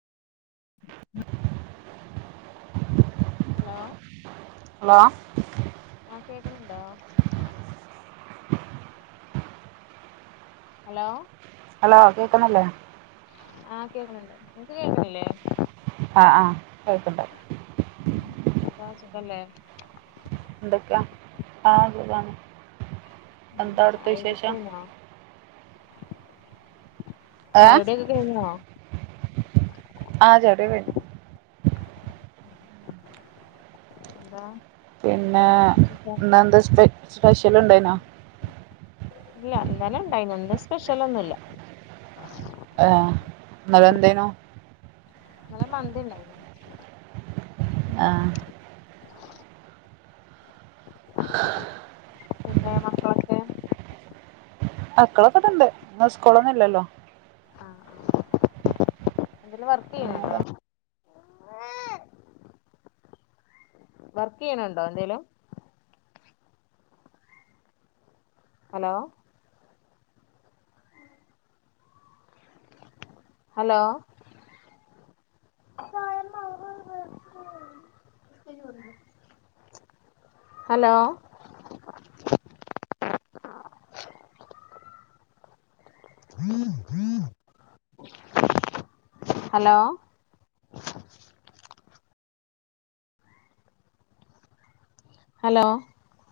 [inaudible] Hello. Hello. ആഹ് കേക്ക്ണണ്ടോ? Hello. Hello കേക്ക്ന്നില്ലേ? ആ കേക്ക്ണണ്ട്, നിങ്ങക്ക് കേക്ക്ണില്ലേ? ആഹ് ആഹ് കേൾക്ക്ണ്ട്. എന്താ സുഖല്ലേ? എന്തൊക്കെയാ ആഹ് സുഖണ് എന്താ അവ്ട്ത്തെ ചായകുടിയൊക്കെ വിശേഷം? കഴിഞ്ഞോ ഏ ചായോടിക്കെ കയ്ഞ്ഞോ? ആ ചായോടിക്കെ കെയ്ഞ്ഞു. എന്താ പിന്നെ വേറെന്താ വിശേഷം ഇന്നന്താ സ്പെ സ്പെഷ്യല് ഇണ്ടായ്നോ? ഇല്ല ഇന്നലെ ഇണ്ടായിനു ഇന്ന് സ്പെഷ്യലൊന്നും ഇല്ല. ആഹ് ഇന്നലെ എന്തേനു? ഇന്നലെ മന്തിണ്ടായ്നു. ആഹ്. പിന്നെ മക്കളോ മക്കളൊക്കെ ഇവിട ഇണ്ട് ഇന്ന് സ്കൂളൊന്നും ഇല്ലല്ലോ. ആഹ് ആഹ് എന്തേലും വർക്കിയ്യ്ണണ്ടോ? വർക്ക്യ്യ്ണണ്ടോ എന്തേലും? Hello. Hello. [unintelligible] Hello hello hello